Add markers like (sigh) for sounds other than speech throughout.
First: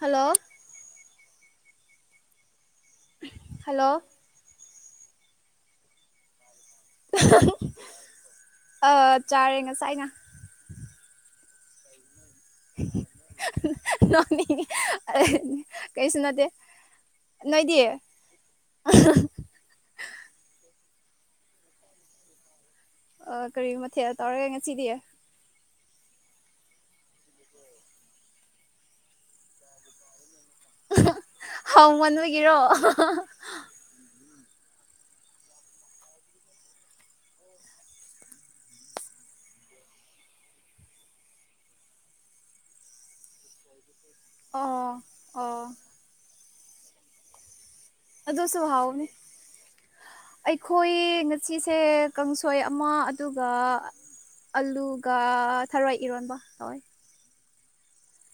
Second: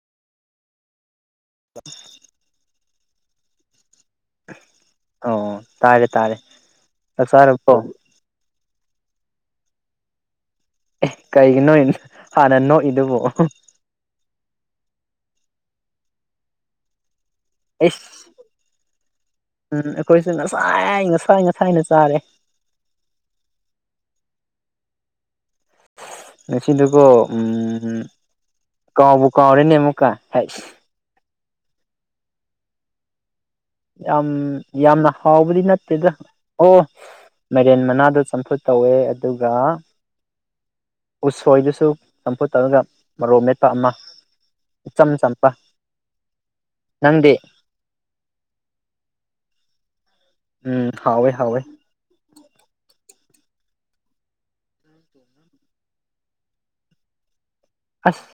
Hello ꯑ hello ꯑꯣ ꯇꯥꯔꯦ ꯇꯥꯔꯦ ꯆꯥꯛ ꯆꯥꯔꯕꯣ꯫ ꯑꯥ ꯆꯥꯔꯦ ꯉ ꯁꯥꯏ ꯉ ꯀꯩꯒꯤꯅꯣꯅ ꯍꯥꯟꯅ ꯅꯣꯛꯏꯗꯨꯕꯣ ꯀꯩꯁꯨ ꯅꯠꯇ ꯏꯁ ꯎꯝ ꯀꯣꯏꯁꯁꯥꯏ ꯍ ꯉ ꯁꯥꯏ ꯉ ꯁꯥꯏꯅ ꯆꯥꯔꯦ ꯑ ꯀꯔꯤ ꯃꯊꯦꯜ ꯇꯧꯔꯒ ꯉꯁꯤꯗꯤꯌꯦ ꯁꯤꯤꯟꯗꯨꯀ ꯎꯝ ꯀꯥꯎꯥꯎꯕꯣ ꯀꯥꯎꯔ ꯅꯦꯝꯦꯝꯀ ꯍ ꯍꯥꯎ ꯃꯟ ꯑꯣꯏꯒꯤꯔꯣ ꯌꯥꯝ ꯌꯥꯝꯅ ꯍꯥꯎꯕꯗꯤ ꯅꯠꯇꯦꯗ ꯑꯣ (inaudible) ꯃꯔꯦꯟ ꯃꯅꯥꯗ ꯆꯝꯐꯨꯠ ꯇꯧꯋꯦ ꯑꯗꯨꯒ ꯎꯁꯣꯏꯗꯨꯁꯨ ꯆꯝꯐꯨꯠ ꯇꯧꯔꯒ ꯃꯔꯣꯛ ꯃꯦꯠꯄ ꯑꯃ ꯑꯣ ꯑꯣ ꯅꯗꯤ ꯑꯗꯣ ꯁꯍꯥꯎꯅꯦ ꯎꯝ ꯑꯩꯈꯣꯏ ꯍꯥꯎꯋꯦ ꯍꯥꯎꯋꯦ ꯉꯁꯤꯁꯦ ꯀꯥꯡꯁꯣꯏ ꯑꯃ ꯑꯗꯨꯒ ꯑꯂꯨꯒ ꯊꯔꯏ ꯏꯔꯣꯟꯕ ꯍꯣꯏ ꯑꯁ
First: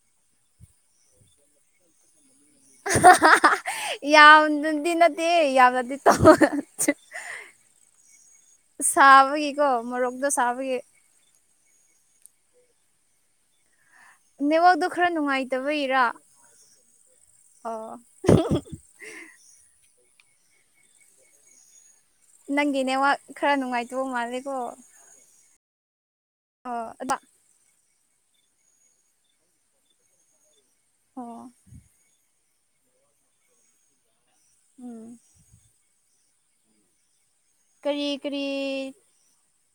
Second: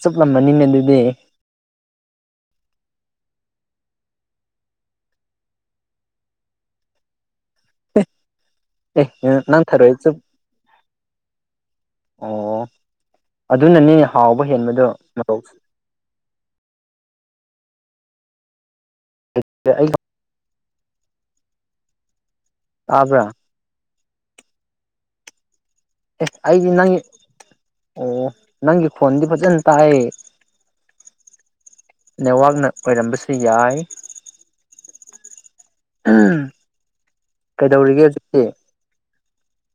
ꯆꯨꯞꯂꯝꯕꯅꯤꯅꯦ ꯑꯗꯨꯗꯤ (inaudible) (unintelligible) ꯌꯥꯝ ꯅꯗꯤ ꯅꯠꯇꯦ ꯌꯥꯝ ꯅꯗꯤ ꯇ ꯑꯦ ꯅꯪ ꯁꯥꯕꯒꯤꯀꯣ ꯊꯔꯣꯏ ꯆꯨꯞ ꯃꯣꯔꯣꯛꯗꯣ ꯁꯥꯕꯒꯤ ꯑꯣ ꯑꯗꯨꯅꯅꯦ ꯅꯦꯠꯋꯥꯛꯗꯣ ꯈꯔ ꯅꯨꯡꯉꯥꯏꯇꯕ ꯏꯔꯥ ꯑꯣ ꯑꯩꯅ ꯅꯪꯒꯤꯅꯦ ꯋꯥ ꯈꯔ ꯅꯨꯡꯉꯥꯏꯇꯧꯕ ꯃꯥꯜꯂꯦꯀꯣ ꯑꯦꯁ ꯑꯩꯗꯤ ꯑꯣ ꯅꯪꯒꯤ ꯑꯗ ꯑꯣ ꯅꯪꯒꯤ ꯐꯣꯟꯗꯤ ꯐꯖꯅ ꯇꯥꯛ ꯑꯣ ꯅꯦꯠꯋꯥꯛꯅ ꯑꯣꯏꯔꯝꯕꯁꯨ ꯌꯥꯏ ꯎꯝ ꯎ ꯀꯩꯗꯧꯔꯤꯒꯦ ꯀꯔꯤ ꯍꯧꯖꯤꯛꯇꯤ ꯀꯔꯤ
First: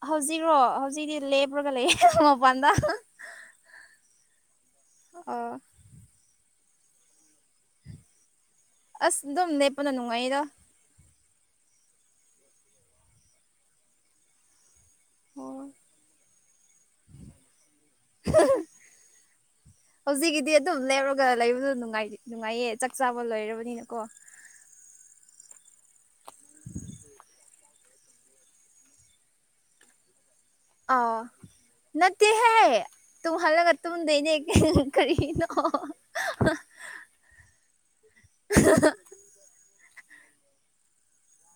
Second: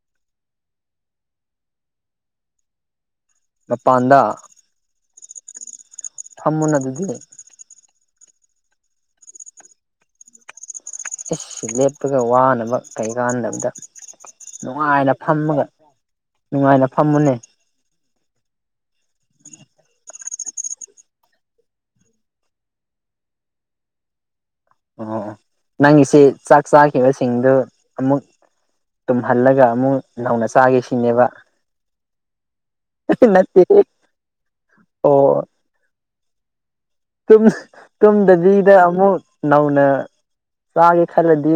ꯍꯧꯖꯤꯛꯔꯣ ꯍꯧꯖꯤꯛꯤ ꯂꯦꯞꯄ꯭ꯔꯒ ꯂꯩꯦ ꯃꯄꯥꯟꯗ ꯃꯄꯥꯟꯗ ꯑꯣ ꯐꯃꯟ ꯑꯗꯨꯗꯤ ꯑꯁ ꯑꯗꯨꯝ ꯂꯦꯞꯄꯅ ꯅꯨꯡꯉꯥꯏꯗ ꯏꯁ ꯂꯦꯞꯄꯒ ꯋꯥꯅꯕ ꯀꯩ ꯀꯥꯟꯗꯕꯗ ꯅꯨꯡꯉꯥꯏꯅ ꯑꯣ ꯐꯝꯃꯒ ꯅꯨꯡꯉꯥꯏꯅ ꯐꯝꯃꯨꯅꯦ ꯍꯍꯍ ꯍꯧꯖꯤꯛꯀꯤꯗꯤ ꯑꯗꯨꯝ ꯂꯦꯞꯄꯒ ꯂꯩꯕꯗꯨ ꯅꯨꯡꯉꯥꯏꯌꯦ ꯆꯥꯛ ꯆꯥꯕ ꯂꯣꯏꯔꯕꯅꯤꯅꯀꯣ ꯑꯣ ꯑꯣ ꯅꯪꯒꯤꯁꯤ ꯆꯥꯛ ꯆꯥꯈꯤꯕꯁꯤꯡꯗꯨ ꯑꯃꯨꯛ ꯇ ꯍꯜꯂꯒ ꯑꯃꯨ ꯑꯥ ꯇꯥꯒꯦꯁꯤꯅꯦꯕ ꯅꯠꯇꯦꯍꯦ ꯇꯨꯝꯍꯜꯂꯒ ꯇꯨꯝꯗꯣꯢꯅꯦ ꯀ ꯑꯣ ꯀꯔꯤꯅ ꯑ ꯍ ꯇꯨꯝꯗꯕꯤꯗ ꯑꯃꯨꯛ ꯅꯧꯅ ꯆꯥꯒꯦ ꯈꯂꯗꯤ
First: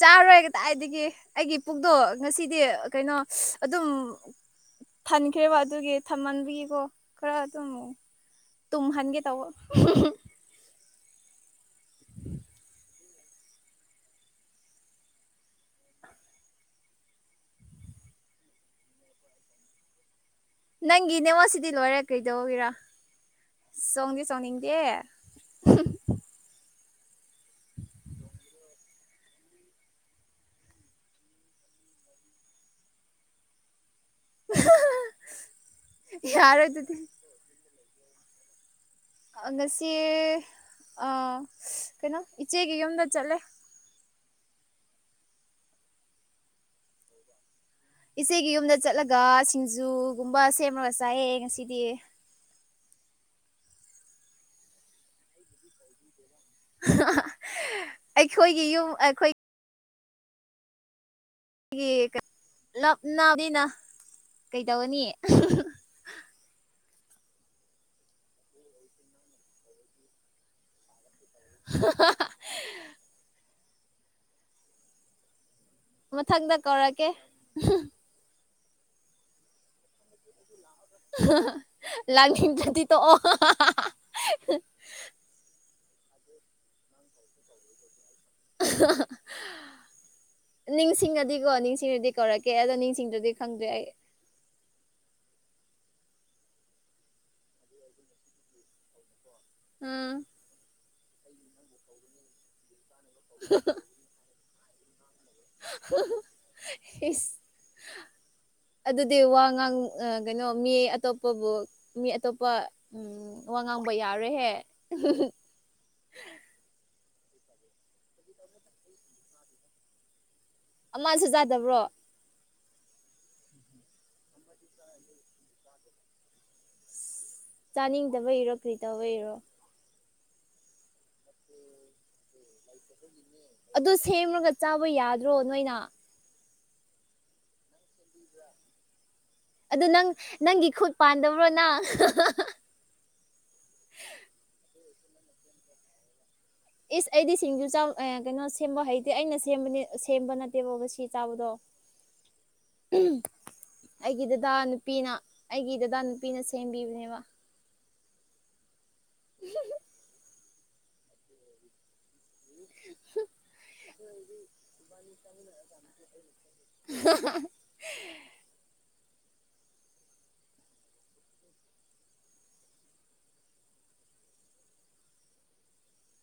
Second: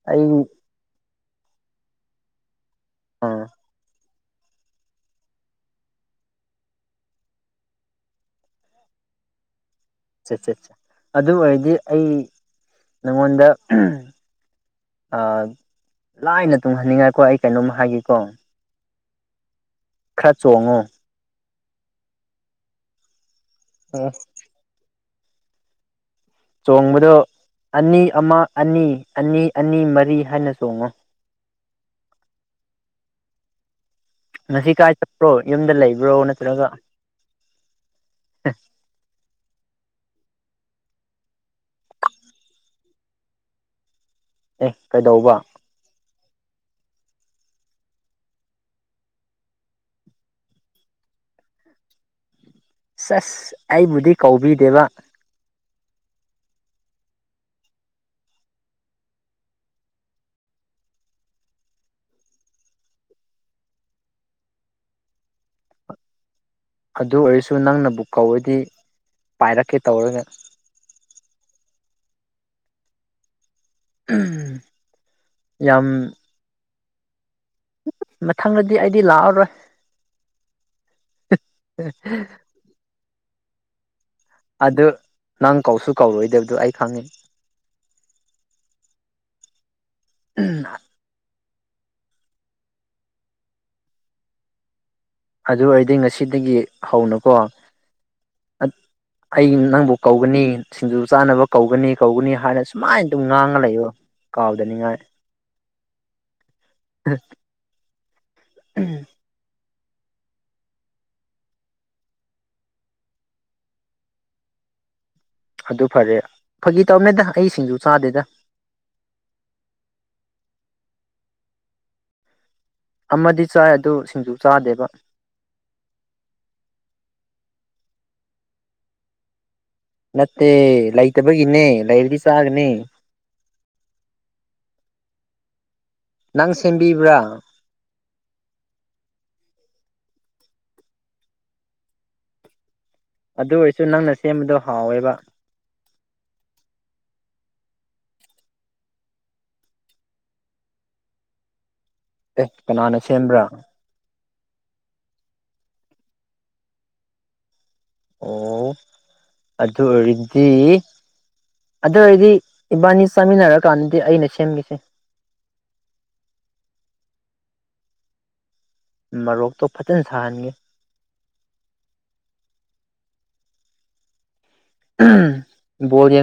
ꯆꯥꯔꯣꯏ ꯀꯗꯥꯏꯗꯒꯤ ꯑꯩꯒꯤ ꯄꯨꯛꯇꯣ ꯉꯁꯤꯗꯤ ꯀꯩꯅꯣ ꯑꯥ ꯑꯗꯨꯝ ꯊꯟꯈ꯭ꯔꯦꯕ ꯑꯗꯨꯒꯤ ꯊꯝꯃꯟꯕꯒꯤꯀꯣ ꯈꯔ ꯑꯗꯨꯝꯃꯛ ꯇꯨꯝꯍꯟꯒꯦ ꯇꯧꯕ ꯁꯠ ꯁꯠ ꯑꯗꯨ ꯑꯣꯏꯔꯗꯤ ꯑꯩ ꯅꯪꯉꯣꯟꯗ ꯂꯥꯏꯅ ꯇꯨꯡꯍꯟꯅꯤꯡꯉꯥꯏꯀꯣ ꯑꯩ ꯀꯩꯅꯣꯝ ꯍꯥꯏꯒꯦꯀꯣ ꯈꯔ ꯆꯣꯡꯉꯣ ꯅꯪꯒꯤ ꯅꯦꯉꯣꯁꯤꯗꯤ ꯂꯣꯏꯔꯦ ꯀꯩꯗꯧꯒꯤꯔ ꯆꯣꯡꯗꯦ ꯆꯣꯡꯅꯤꯡꯗꯦ ꯑ ꯍ ꯆꯣꯡꯕꯗꯣ ꯑꯅꯤ ꯑꯃ ꯑꯅꯤ ꯑꯅꯤ ꯑꯅꯤ ꯃꯔꯤ ꯍꯥꯏꯅ ꯆꯣꯡꯉꯨ ꯉꯁꯤ ꯀꯥꯏ ꯆꯠꯄ꯭ꯔꯣ ꯌꯨꯝꯗ ꯂꯩꯕ꯭ꯔꯣ ꯌꯥꯔꯣꯏ ꯅꯠꯇ꯭ꯔꯒ ꯎ ꯑꯗꯨꯗꯤ ꯉꯁꯤ ꯑ ꯀꯩꯅꯣ ꯏꯆꯦꯒꯤ ꯌꯨꯝꯗ ꯆꯠꯂꯦ ꯑꯦ ꯀꯩꯗꯧꯕ ꯏꯆꯦꯒꯤ ꯌꯨꯝꯗ ꯆꯠꯂꯒ ꯁꯤꯡꯖꯨꯒꯨꯝꯕ ꯁꯦꯝꯃꯒ ꯆꯥꯏꯑ ꯉꯁꯤꯗꯤ ꯆꯁ ꯑꯩꯕꯨꯗꯤ ꯀꯧꯕꯤꯗꯦꯕ ꯑꯩꯈꯣꯏꯒꯤ ꯌꯨꯝ ꯑꯩꯈꯣꯏ ꯑꯩꯒꯤꯞꯅ ꯀꯩ ꯇꯧꯅꯤ ꯑꯗꯨ ꯑꯣꯏꯔꯁꯨ ꯅꯪꯅꯕꯨꯛ ꯀꯧꯔꯗꯤ ꯄꯥꯏꯔꯛꯀꯦ ꯇꯧꯔꯒ ꯑꯍꯥꯍꯥ ꯍꯨ ꯌꯥꯝ ꯃꯊꯪꯗ ꯀꯧꯔꯛꯀꯦ ꯃꯊꯪꯗꯗꯤ ꯑꯩꯗꯤ ꯂꯥꯛꯑꯔꯣꯏ ꯂꯥꯛꯅꯤꯡꯗ꯭ꯔꯗꯤ ꯇꯣꯛꯑꯣ ꯑꯗꯨ ꯅꯪ ꯀꯧꯁꯨ ꯀꯧꯔꯣꯏꯗꯕꯗꯣ ꯑꯩ ꯈꯪꯉꯤ ꯅꯤꯡꯁꯤꯡ ꯑꯗꯤ ꯑꯩ ꯅꯤꯡꯁꯤꯡꯗꯨꯗꯤ ꯀꯧꯔꯛꯀꯦ ꯑꯗꯣ ꯅꯤꯡꯁꯤꯡꯗꯨꯗꯤ ꯈꯪꯗꯦ ꯑꯩ ꯑꯗꯨ ꯑꯣꯏꯔꯗꯤ ꯉꯁꯤꯗꯒꯤ ꯍꯧꯅꯀꯣ ꯑꯩ ꯅꯪꯕꯨ ꯎꯝ ꯀꯧꯒꯅꯤ ꯁꯤꯡꯖꯨ ꯆꯥꯅꯕ ꯀꯧꯒꯅꯤ ꯀꯧꯒꯅꯤ ꯍꯥꯏꯅꯁꯨ ꯃꯥꯏꯅ ꯑꯗꯨꯝ ꯉꯥꯡꯉ ꯂꯩꯌꯣ ꯀꯥꯎꯗꯅꯤꯡꯉꯥꯏ ꯑꯗꯨꯗꯤ ꯏꯁ ꯋꯥ ꯉꯥꯡ ꯀꯩꯅꯣ ꯃꯤ ꯑꯇꯣꯞꯄꯕꯨ ꯃꯤ ꯑꯇꯣꯞꯄ ꯋꯥ ꯉꯥꯡꯕ ꯌꯥꯔꯣꯢꯍꯦ ꯑꯗꯨ ꯐꯔꯦ ꯐꯥꯒꯤ ꯇꯧꯃꯦꯗ ꯑꯩ ꯁꯤꯡꯖꯨ ꯆꯥꯗꯦꯗ ꯑꯃꯁꯨ ꯆꯥꯗꯕ꯭ꯔꯣ ꯑꯃꯗꯤ ꯆꯥꯏ ꯑꯗꯨ ꯁꯤꯡꯖꯨ ꯆꯥꯗꯦꯕ ꯆꯥꯅꯤꯡꯗꯕ ꯏꯔꯣ ꯀꯔꯤ ꯇꯧꯕ ꯏꯔꯣ ꯅꯠꯇꯦ ꯂꯩꯇꯕꯒꯤ ꯏꯅꯦ ꯂꯩꯔꯗꯤ ꯆꯥ ꯑꯗꯨ ꯁꯦꯝꯃꯒ ꯆꯥꯕ ꯌꯥꯗ꯭ꯔꯣ ꯅꯣꯏꯅ ꯅꯪ ꯁꯦꯝꯕꯤꯕ꯭ꯔꯥ ꯑꯗꯨ ꯅꯪ ꯅꯪꯒꯤ ꯈꯨꯠ ꯄꯥꯟꯗꯕ꯭ꯔꯣ ꯅ ꯑꯗꯨ ꯑꯣꯏꯔꯁꯨ ꯅꯪꯅ ꯁꯦꯝꯕꯗꯣ ꯍꯥꯎꯋꯦꯕ ꯏꯁ ꯑꯩꯗꯤ ꯁꯤꯡꯖꯨ ꯀꯩꯅꯣ ꯁꯦꯝꯕ ꯍꯩꯇꯦ ꯑꯩꯅ ꯁꯦꯝꯕꯅꯦ ꯁꯦꯝꯕ ꯅꯠꯇꯦꯕꯕ ꯁꯤ ꯆꯥꯕꯗꯣ ꯑꯦ ꯀꯅꯥꯅ ꯁꯦꯝꯕ꯭ꯔꯥ ꯑꯩꯒꯤ ꯗꯗꯥ ꯅꯨꯄꯤꯅ ꯑꯩꯒꯤ ꯗꯗꯥ ꯅꯨꯄꯤꯅ ꯁꯦꯝꯕꯤꯕꯅꯦꯕ ꯑꯣ ꯑꯗꯨ ꯑꯣꯏꯔꯗꯤ ꯑꯗꯨ ꯑꯣꯏꯗꯤ ꯏꯕꯥꯅꯤ ꯆꯥꯃꯤꯟꯅꯔꯀꯥꯟꯗꯗꯤ ꯑꯩꯅ ꯁꯦꯝꯈꯤꯁꯦ ꯃꯔꯣꯔꯣꯛꯇꯣ ꯐꯖꯅ ꯁꯥꯍꯟꯒꯦ ꯕꯗꯤ ꯌꯦ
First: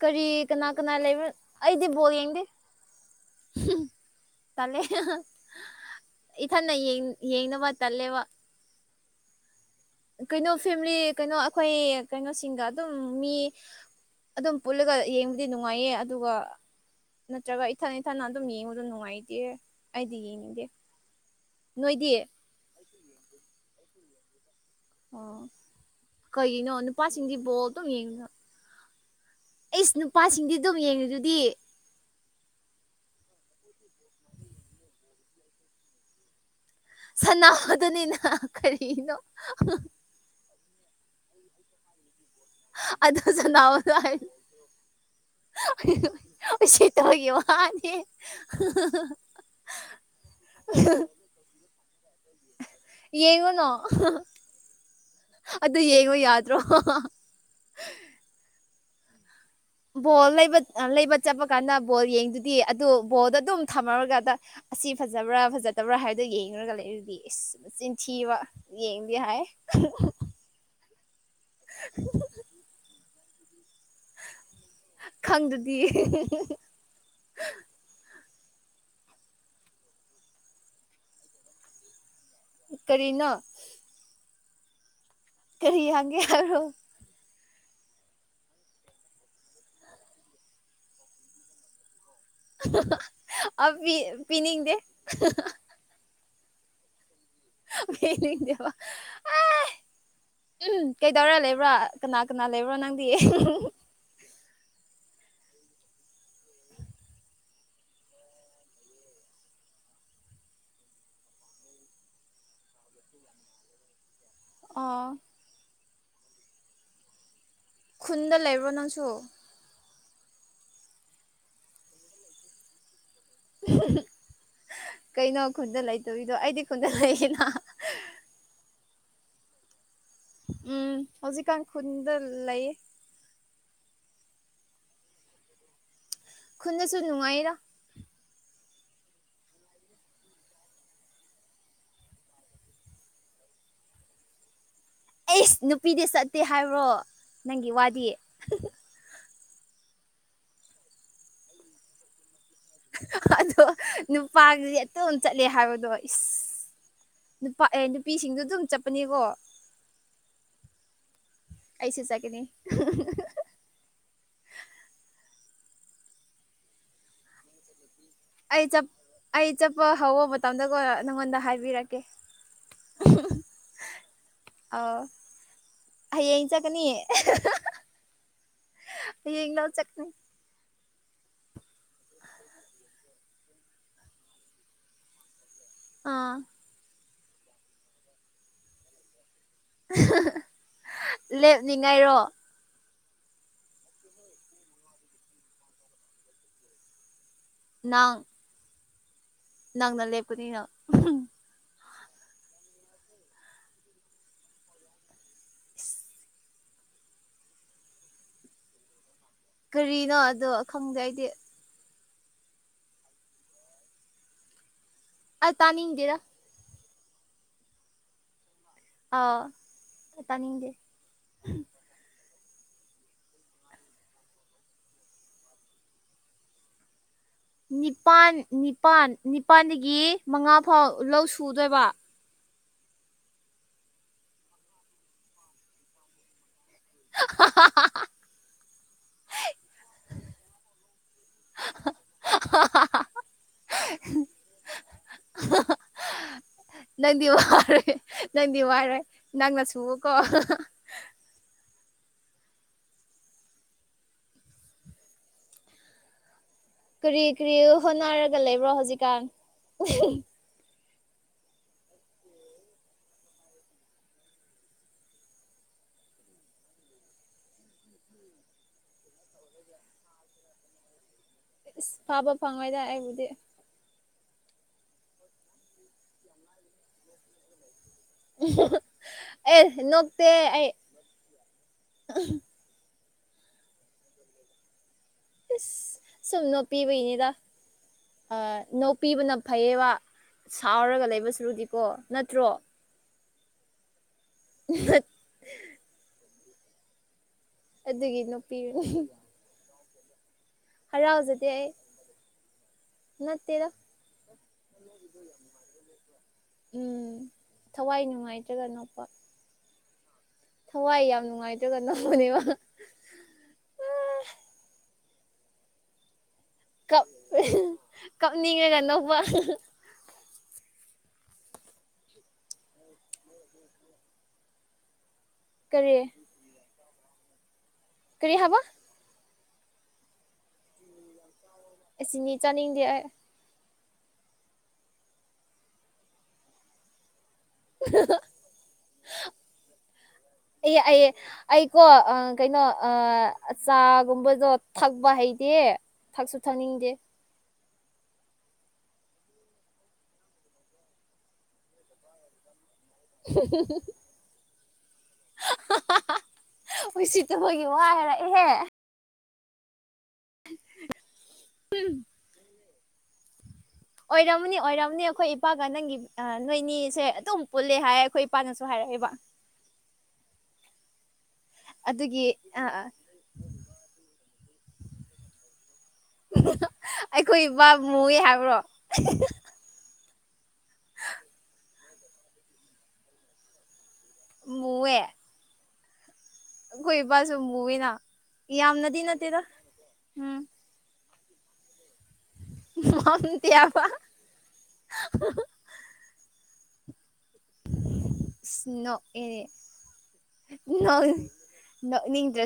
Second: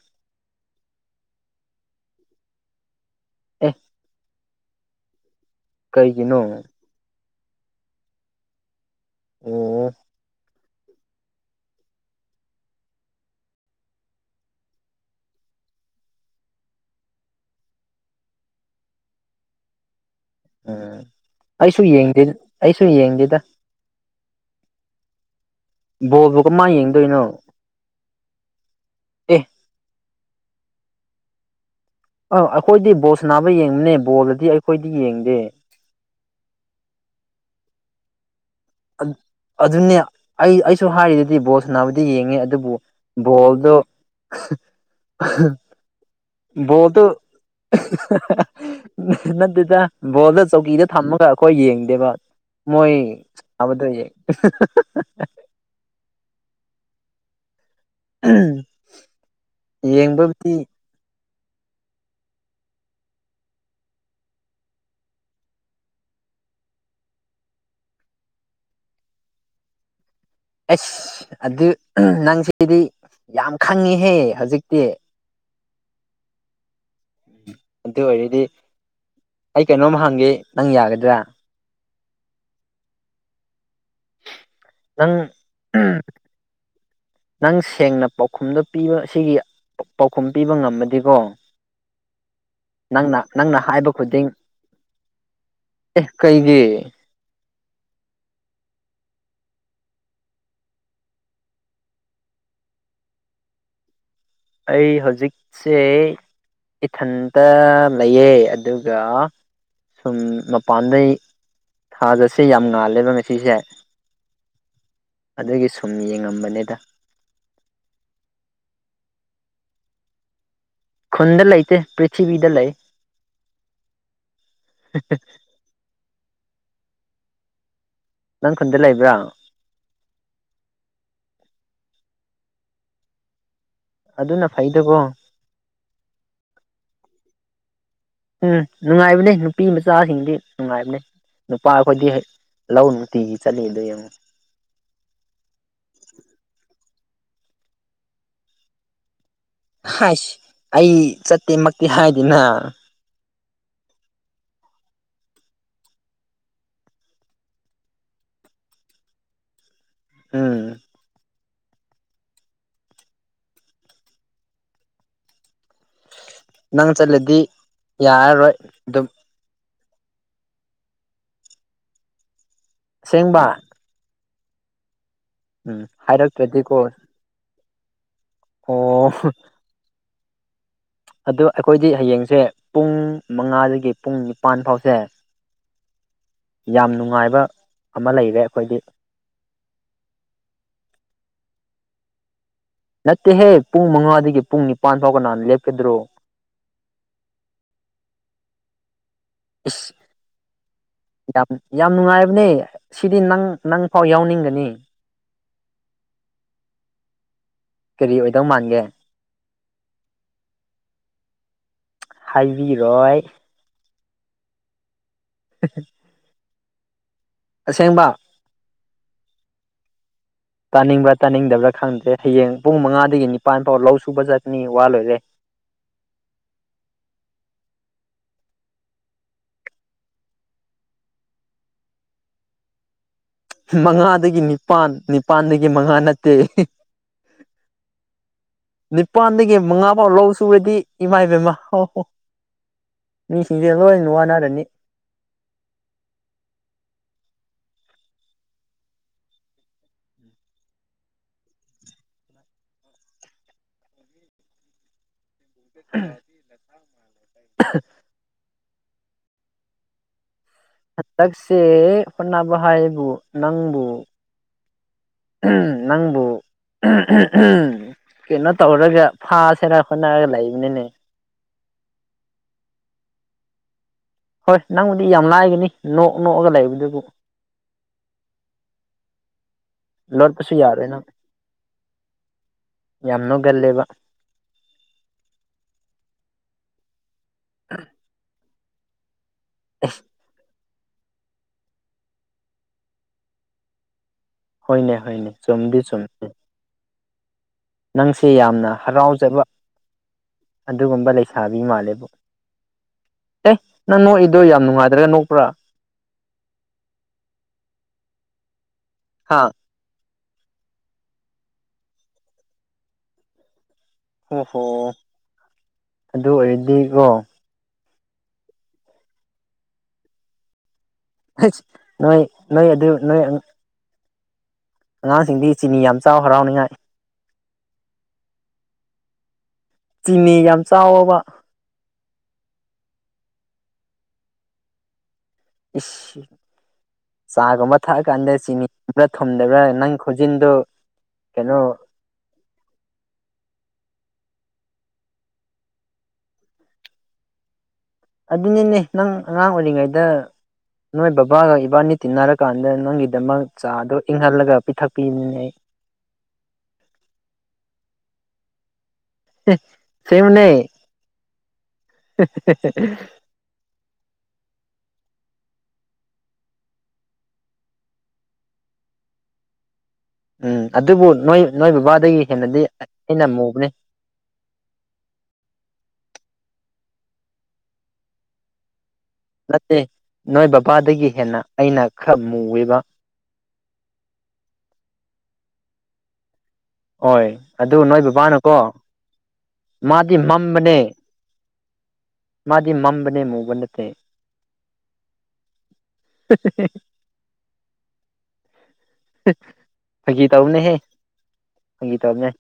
ꯀꯔꯤ ꯀꯅꯥ ꯀꯅꯥ ꯂꯩꯕ ꯑꯩꯗꯤ ꯕꯣꯜ ꯌꯦꯡꯗꯦ ꯑꯦ ꯇꯂꯦ ꯀꯩꯒꯤꯅꯣ ꯌꯦꯡꯅꯕ ꯇꯜꯂꯦꯕ ꯑꯣ ꯀꯩꯅꯣ ꯐꯦꯃꯤꯂꯤ ꯀꯩꯅꯣ ꯑꯩꯈꯣꯏ ꯀꯩꯅꯣꯁꯤꯡꯗ ꯑꯗꯨꯝ ꯃꯤ ꯑꯗꯨꯝ ꯄꯨꯜꯂꯒ ꯌꯦꯡꯕꯗꯤ ꯅꯨꯡꯉꯥꯏꯌꯦ ꯑꯗꯨꯒ ꯅꯠꯇ꯭ꯔꯒ ꯏꯊꯟ ꯏꯊꯟ ꯑꯗꯨꯝ ꯌꯦꯡꯕꯗ ꯅꯨꯡꯉꯥꯏꯇꯦ ꯑꯩꯗꯤ ꯌꯦꯡꯅꯤꯡꯗꯦ ꯎꯝ ꯑꯩꯁꯨ ꯅꯣꯏꯗꯤ ꯌꯦꯡꯗꯦ ꯑꯩꯁꯨ ꯌꯦꯡꯗꯦꯗ ꯑꯣ ꯕꯣꯜꯕꯨ ꯀꯩꯒꯤꯅꯣ ꯀꯃꯥꯏꯅ ꯌꯦꯡꯗꯣꯏꯅꯣ ꯅꯨꯄꯥꯁꯤꯡꯗꯤ ꯕꯣꯜ ꯑꯗꯨꯝ ꯌꯦꯡꯉꯅ ꯑꯦ ꯑꯦꯁ ꯅꯨ ꯅꯨꯄꯥꯁꯤꯡꯗꯤ ꯑꯗꯨꯝ ꯌꯦꯡꯉꯦ ꯑꯗꯨꯗꯤ ꯑꯥ ꯑꯩꯈꯣꯏꯗꯤ ꯕꯣꯜꯁ ꯅꯥꯕ ꯌꯦꯡꯕꯅꯦ ꯕꯣꯜꯗꯗꯤ ꯑꯩꯈꯣꯏꯗꯤ ꯌꯦꯡꯗꯦ ꯁꯅꯕꯗꯨꯅꯤꯅ ꯑꯗꯨꯅꯦ ꯑꯩ ꯑꯩꯁꯨ ꯍꯥꯏꯔꯤꯗꯨꯗꯤ ꯕꯣꯁ ꯅꯥꯕꯨꯗꯤ ꯌꯦꯡꯉꯤ ꯗꯨꯕꯨ ꯑꯗꯨ ꯕꯣꯜꯗꯣ ꯁꯅꯥꯕꯗꯣ ꯕꯣꯜꯇꯣ ꯎꯁꯤꯠꯇꯕꯒꯤ ꯋꯥꯅꯤ ꯅꯠꯇꯗ ꯕꯣꯜꯗ ꯆꯧꯀꯤꯗ ꯊꯝꯃꯒ ꯑꯩꯈꯣꯏ ꯌꯦꯡꯉ ꯌꯦꯡꯉꯨꯅꯣ ꯌꯦꯡ ꯑꯗꯨ ꯌꯦꯡꯉꯣ ꯌꯥꯗ꯭ꯔ ꯔꯣ ꯎꯝ ꯕꯣ ꯂꯩꯕ ꯂꯩꯕ ꯆꯠꯄ ꯀꯥꯟꯗ ꯕꯣꯜ ꯌꯦꯡꯗꯨꯗꯤ ꯑꯗꯨ ꯕꯣꯜꯗꯣ ꯑꯗꯨꯝ ꯊꯝꯃꯔꯒꯥꯟꯗ ꯑꯁꯤ ꯐꯖꯕ꯭ꯔꯥ ꯐꯖꯗꯕ꯭ꯔꯥ ꯍꯥꯏꯗꯨ ꯌꯦꯡꯉꯨꯔꯒꯂ ꯑꯗꯨꯗꯤ ꯏꯁ ꯆꯤꯟꯊꯤꯕ ꯌꯦꯡꯗꯦ ꯍꯥꯏ ꯑꯁ ꯑꯗꯨ ꯅꯪꯁꯤꯗꯤ ꯌꯥꯝ ꯈꯪꯉꯤꯍꯦ ꯍꯧꯖꯤꯛꯇꯤ ꯑꯗꯨꯗꯤ ꯑꯗꯨ ꯑꯣꯏꯔꯗꯤ ꯑꯩ ꯀꯩꯅꯣꯝ ꯍꯪꯒꯦ ꯅꯪ ꯌꯥꯒꯗ꯭ꯔꯥ ꯀꯔꯤꯅꯣ ꯅꯪ ꯑꯦꯔꯤꯌꯥꯦ (unintelligible) ꯑꯣ ꯅꯪ ꯁꯦꯡꯅ ꯄꯥꯎꯈꯨꯝꯗꯣ ꯄꯤꯕ ꯁꯤꯒꯤ ꯄꯥꯎꯈꯨꯝ ꯄꯤꯕ ꯉꯝꯃꯗꯤꯀꯣ ꯅꯪꯅ ꯅꯪꯅ ꯑ ꯍꯥꯏꯕ ꯄ ꯈꯨꯗꯤꯡ ꯄꯤꯅꯤꯡꯗꯦ ꯑꯦ ꯀꯩꯒꯤ (inaudible) ꯎꯝ ꯀꯩꯗꯧꯔ ꯂꯩꯕ꯭ꯔꯥ ꯀꯅꯥ ꯀꯅꯥ ꯂꯩꯕ꯭ꯔꯣ ꯅꯪꯗꯤ ꯑꯩ ꯍꯧꯖꯤꯛꯁꯦ ꯏꯊꯟꯇ ꯂꯩꯑ ꯑꯗꯨꯒ ꯁꯨꯝ ꯃꯄꯥꯟꯗꯩ ꯊꯥꯖꯁꯦ ꯌꯥꯝ ꯉꯥꯜꯂꯦꯕ ꯉꯁꯤꯁꯦ ꯑꯣ ꯑꯗꯨꯒꯤ ꯁꯨꯝ ꯌꯦꯡꯉꯝꯕꯅꯦꯗ ꯈꯨꯟꯗ ꯂꯩꯕ ꯅꯪꯁꯨ ꯈꯨꯟꯗ ꯂꯩꯇꯦ ꯄ꯭ꯔꯤꯊꯤꯕꯤꯗ ꯂꯩ ꯀꯩꯅꯣ ꯈꯨꯟꯗ ꯂꯩꯇꯣꯔꯤꯗꯣ ꯑꯩꯗꯤ ꯈꯨꯟꯗ ꯂꯩꯌꯦꯅ ꯅꯪ ꯈꯨꯟꯗ ꯂꯩꯕ꯭ꯔꯥ ꯎꯝ ꯍꯧꯖꯤꯛꯀꯥꯟ ꯈꯨꯟꯗ ꯂꯩꯌꯦ ꯑꯗꯨꯅ ꯐꯩꯗꯀꯣ ꯅ ꯁꯅꯅꯨꯡꯉꯗ ꯎꯝ ꯅꯨꯡꯉꯥꯏꯕꯅꯦ ꯅꯨꯄꯤ ꯃꯆꯥꯁꯤꯡꯗꯤ ꯅꯨꯡꯉꯥꯏꯕꯅꯦ ꯅꯨꯄꯥ ꯑꯩꯈꯣꯏꯗꯤꯦꯛ ꯂꯧ ꯅꯨꯡꯇꯤꯒꯤ ꯆꯠꯂꯤ ꯑꯗꯨꯣ ꯌꯦꯡꯉꯣ ꯑꯩꯁ ꯅꯨꯄꯤꯗꯤ ꯆꯠꯇꯦ ꯍꯥꯏꯕ꯭ꯔꯣ ꯅꯪꯒꯤ ꯋꯥꯗꯤ ꯍꯥꯏꯁ ꯑꯩ ꯆꯠꯇꯦꯃꯛꯇꯤ ꯍꯥꯏꯗꯅ ꯑꯣ ꯅꯨꯄꯥꯒꯤꯗꯤ ꯑꯇꯝ ꯆꯠꯂꯦ ꯍꯥꯏꯕꯗꯣ ꯏꯁ ꯅꯨꯄꯥ ꯑꯦ ꯅꯨꯄꯤꯁꯤꯡꯗꯣ ꯑꯗꯨꯝ ꯆꯠꯄꯅꯦꯀꯣ ꯎꯝ ꯑꯩꯁꯤ ꯆꯒꯅꯤ ꯅꯪ ꯆꯠꯂꯗꯤ ꯌꯥꯔꯔꯣꯏ ꯑꯩ ꯆꯠ ꯑꯗꯨꯝ ꯑꯩ ꯆꯠꯄ ꯍꯧꯕ ꯃꯇꯝꯗꯒ ꯅꯪꯉꯣꯟꯗ ꯍꯥꯏꯕꯤꯔꯛꯀꯦ ꯑꯁꯦꯡꯕ ꯑ ꯎꯝ ꯍꯌꯦ ꯍꯥꯏꯔꯛꯇ꯭ꯔꯗꯤꯀꯣ ꯆꯒꯅꯤ ꯑꯣ ꯌꯦ ꯆꯠꯅꯤ ꯑ ꯑꯩꯈꯣꯏꯗꯤ ꯍꯌꯦꯡꯁꯦ ꯄꯨꯡ ꯃꯉꯥꯗꯒꯤ ꯄꯨꯡ ꯅꯤꯄꯥꯟ ꯐꯥꯎꯁꯦ ꯑꯥ ꯍꯥꯏ ꯑꯃ ꯂꯩꯔꯦ ꯑꯩꯈꯣꯏꯗꯤ ꯂꯦꯞꯅꯤꯡꯉꯥꯏꯔꯣ ꯅꯠꯇꯦꯍꯦ ꯄꯨꯡ ꯃꯉꯥꯗꯒꯤ ꯄꯨꯡ ꯅꯤꯄꯥꯜ ꯐꯥꯎꯕꯅꯍ ꯂꯦꯞꯀꯗ꯭ꯔꯣ ꯅ ꯅ ꯏꯁ ꯅꯅꯥꯦ ꯄꯨꯗꯤꯅ ꯌꯥꯝ ꯌꯥꯝ ꯅꯨꯡꯉꯥꯏꯕꯅꯦ ꯁꯤꯗꯤ ꯅꯪ ꯅꯪ ꯐꯥꯎ ꯌꯥꯎꯅꯤꯡꯒꯅꯤ ꯀꯔꯤ ꯑꯣꯏꯗꯧ ꯃꯥꯟꯒꯦ ꯀꯔꯤꯅꯣ ꯑꯗꯣ ꯈꯪꯗꯦ ꯑꯩꯗꯤ ꯍꯥꯏꯕꯤꯔꯣꯏ ꯑ ꯇꯅꯤꯗꯦꯔ ꯑꯁꯦꯡꯕ ꯑꯥ ꯇꯥꯅꯤꯡꯗꯦ ꯇꯥꯅꯤꯡꯕ꯭ꯔꯥ ꯇꯥꯅꯤꯡꯗꯕ꯭ꯔꯥ ꯈꯪꯗꯦ ꯍꯌꯦꯡ ꯄꯨꯡ ꯃꯉꯥꯗꯒꯤ ꯅꯤꯄꯥꯟ ꯐꯥꯎ ꯂꯧ ꯁꯨꯕ ꯆꯠꯅꯤ ꯋꯥ ꯂꯣꯏꯔꯦ (inaudible) ꯅꯤꯄꯥꯜ ꯅꯤꯄꯥꯜ ꯅꯤꯄꯥꯜꯗꯒꯤ ꯃꯉꯥ ꯐꯥꯎ ꯂꯧ ꯁꯨꯗꯣꯏꯕ ꯃꯉꯥꯗꯒꯤ ꯅꯤꯄꯥꯜ ꯅꯤꯄꯥꯜꯗꯒꯤ ꯃꯉꯥ ꯅꯠꯇꯦ (inaudible) ꯅꯤꯄꯥꯜꯗꯒꯤ ꯃꯉꯥꯐꯥꯎ ꯂꯧ ꯁꯨꯔꯗꯤ ꯏꯃꯥ ꯏꯕꯦꯝꯃ ꯃꯤ ꯁꯤꯗꯒ ꯅꯨꯅꯨꯡꯋꯥꯅꯥꯔꯅꯤ ꯅꯗꯤ ꯋꯥ ꯅꯪꯗꯤ ꯋꯥꯏꯔꯣꯏ ꯅꯪꯅ ꯁꯨꯎꯀꯣ (inaudible) ꯀꯔꯤ ꯀꯔꯤ ꯍꯣꯠꯅꯔꯒ ꯂꯩꯕ꯭ꯔꯣ ꯍꯧꯖꯤꯛꯀꯥꯟ ꯍꯟꯇꯛꯁꯦ ꯍꯣꯠꯅꯕ ꯍꯥꯏ ꯍꯥꯏꯕꯨ ꯅꯪꯕꯨ ꯅꯪꯕꯨ ꯎꯝ ꯀꯩꯅꯣ ꯇꯧꯔꯒ ꯐꯁꯦꯅ ꯍꯣꯠꯅꯔꯒ ꯂꯩꯕꯅꯤꯅꯦ ꯏꯁ ꯐꯥꯕ ꯐꯪꯉꯣꯏꯗ ꯑꯩꯕꯨꯗꯤ ꯍꯣꯏ ꯅꯪꯕꯨꯗꯤ ꯌꯥꯝ ꯂꯥꯏꯒꯅꯤ ꯅꯣꯛ ꯅꯣꯛꯑꯒ ꯂꯩꯕꯗꯨꯕꯨ ꯑꯦ ꯅꯣꯛꯇ ꯂꯣꯠꯄꯁꯨ ꯑꯩ ꯌꯥꯔꯣꯏ ꯅꯪ ꯌꯥꯝ ꯂꯨꯒꯜꯂꯦꯕ ꯏꯁ ꯁꯨꯝ ꯅꯣꯄꯤꯕꯩꯅꯤꯗ ꯑ (inaudible) ꯅꫭꯛꯄꯤꯕꯅ ꯐꯩꯌꯦꯕ ꯑꯦ ꯁꯥꯎꯔꯒ ꯂꯩꯕ ꯁꯨꯔꯨꯗꯤꯀꯣ ꯅꯠꯇ꯭ꯔꯣ ꯍꯅꯦ ꯍꯅꯦ ꯆꯝꯗꯤ ꯆꯨꯝꯗꯤ ꯑꯗꯨꯒꯤ ꯅꯪꯁꯦ ꯌꯥꯝꯅ ꯅꯣꯛꯄꯤꯕꯅꯤ ꯍꯔꯥꯎꯖꯕ ꯑꯗꯨꯒꯨꯝꯕ ꯍꯔꯥꯎꯖꯗꯦ ꯂꯩꯁꯥꯕꯤ ꯑꯩ ꯃꯥꯜꯂꯦꯕꯨ ꯑꯦ ꯅꯠꯇꯦꯗ ꯅꯪ ꯅꯣꯛꯏꯗꯣ ꯌꯥꯝ ꯅꯨꯡꯉꯥꯏꯗ꯭ꯔꯒ ꯅꯣꯛꯄ꯭ꯔꯥ ꯎꯝ ꯊꯋꯥꯏ ꯅꯨꯡꯉꯥꯏ ꯍꯥꯥ ꯊꯋꯥꯏ ꯌꯥꯝ ꯅꯨꯡꯉꯥꯏꯇ꯭ꯔꯒ ꯅꯧꯕꯅꯦꯕ ꯍ ꯍꯣ ꯑꯗꯨ ꯑꯣꯏꯗꯤꯀꯣ ꯀꯞꯅꯤꯡꯒ ꯅꯣ ꯅꯣꯏ ꯅꯣꯏ ꯑꯗꯨ ꯅ ꯑꯉꯥꯡꯁꯤꯡꯗꯤ ꯆꯤꯅꯤ ꯀꯔꯤ ꯌꯥꯝ ꯆꯥꯎ ꯍꯔꯥꯎꯅꯤꯉꯥꯏ ꯀꯔꯤ ꯍꯥꯕ ꯆꯤꯅꯤ ꯌꯥꯝ ꯆꯥꯎꯕ ꯑꯁꯤꯅꯤ ꯆꯥꯅꯤꯡꯗꯦ ꯑꯩ ꯑ (inaudible) (unintelligible) ꯆꯥꯒꯨꯝꯕ ꯊꯛꯑꯀꯥꯟꯗ ꯆꯤꯅꯤꯒꯨꯝꯕ꯭ꯔꯥ ꯊꯨꯝꯗꯕ꯭ꯔꯥ ꯅꯪ ꯈꯣꯟꯖꯤꯟꯗꯨ ꯑꯩ ꯑꯩ ꯀꯩꯅꯣ ꯑꯩꯀꯣ ꯀꯩꯅꯣ ꯆꯥꯒꯨꯝꯕ ꯑꯗꯣ ꯊꯛꯄ ꯍꯩꯇꯦ ꯊꯛꯁꯨ ꯊꯛꯅꯤꯡꯗꯦ ꯑꯗꯨꯅꯤꯅꯦ ꯅꯪ ꯑꯉꯥꯡ ꯑꯣꯏꯔꯤꯉꯩꯗ ꯅꯣꯏ ꯕꯕꯥꯒ ꯏꯕꯥꯅꯤ ꯇꯤꯟꯅꯔꯀꯥꯟꯗ ꯅꯪꯒꯤꯗꯃꯛ ꯆꯥꯗꯣ ꯏꯪꯍꯜꯂꯒ ꯄꯤꯊꯛ ꯍ ꯁꯤꯠꯇ ꯃꯣꯏꯒꯤ ꯋꯥꯏ ꯍꯥꯏꯔꯛꯏꯍꯦ ꯁꯤꯃꯤꯅꯦ (unintelligible) (inaudible) ꯑꯣꯏꯔꯝꯃꯅꯤ ꯑꯣꯏꯔꯝꯅꯤ ꯑꯩꯈꯣꯏ ꯏꯄꯥꯒ ꯅꯪꯒꯤ ꯅꯣꯏꯅꯤꯁꯦ ꯑꯗꯨꯝ ꯄꯨꯜꯂꯦ ꯍꯥꯏ ꯑꯩꯈꯣꯏ ꯏꯄꯥꯅꯁꯨ ꯍꯥꯏꯔꯛꯦ ꯇꯔꯕ ꯎꯝ ꯑꯗꯨꯕꯨ ꯅꯣꯏ ꯅꯣꯏ ꯕꯕꯥꯗꯒꯤ ꯍꯦꯟꯅꯗꯤ ꯑꯩꯅ ꯃꯨꯕꯅꯤ ꯑꯩꯈꯣꯏ ꯏꯄꯥ ꯃꯣꯏ ꯍꯥꯏꯕ꯭ꯔꯣ ꯅꯠꯇꯦ ꯅꯣꯏ ꯕꯕꯥꯗꯒꯤ ꯍꯦꯟꯅ ꯑꯩꯅ ꯈꯔ ꯃꯨꯋꯕ ꯃꯦ ꯍꯣꯏ ꯑꯗꯨ ꯃꯨꯑꯦꯅ ꯅꯣꯏ ꯕꯕꯥꯅꯀꯣ ꯌꯥꯝꯅꯗꯤ ꯅꯠꯇꯦꯗ ꯃꯥꯗꯤ ꯎꯝ ꯃꯝꯕꯅꯦ ꯃꯥꯗꯤ ꯃꯝꯕꯅꯦ ꯃꯝꯗꯦ ꯃꯨꯒ ꯍꯥꯏꯕ ꯅꯠꯇꯦ (unintelligible) (inaudible) ꯐꯥꯒꯤ ꯇꯧꯕꯅꯦꯍꯦ ꯐꯥꯒꯤ ꯇꯧꯕꯅꯦ ꯅꯦ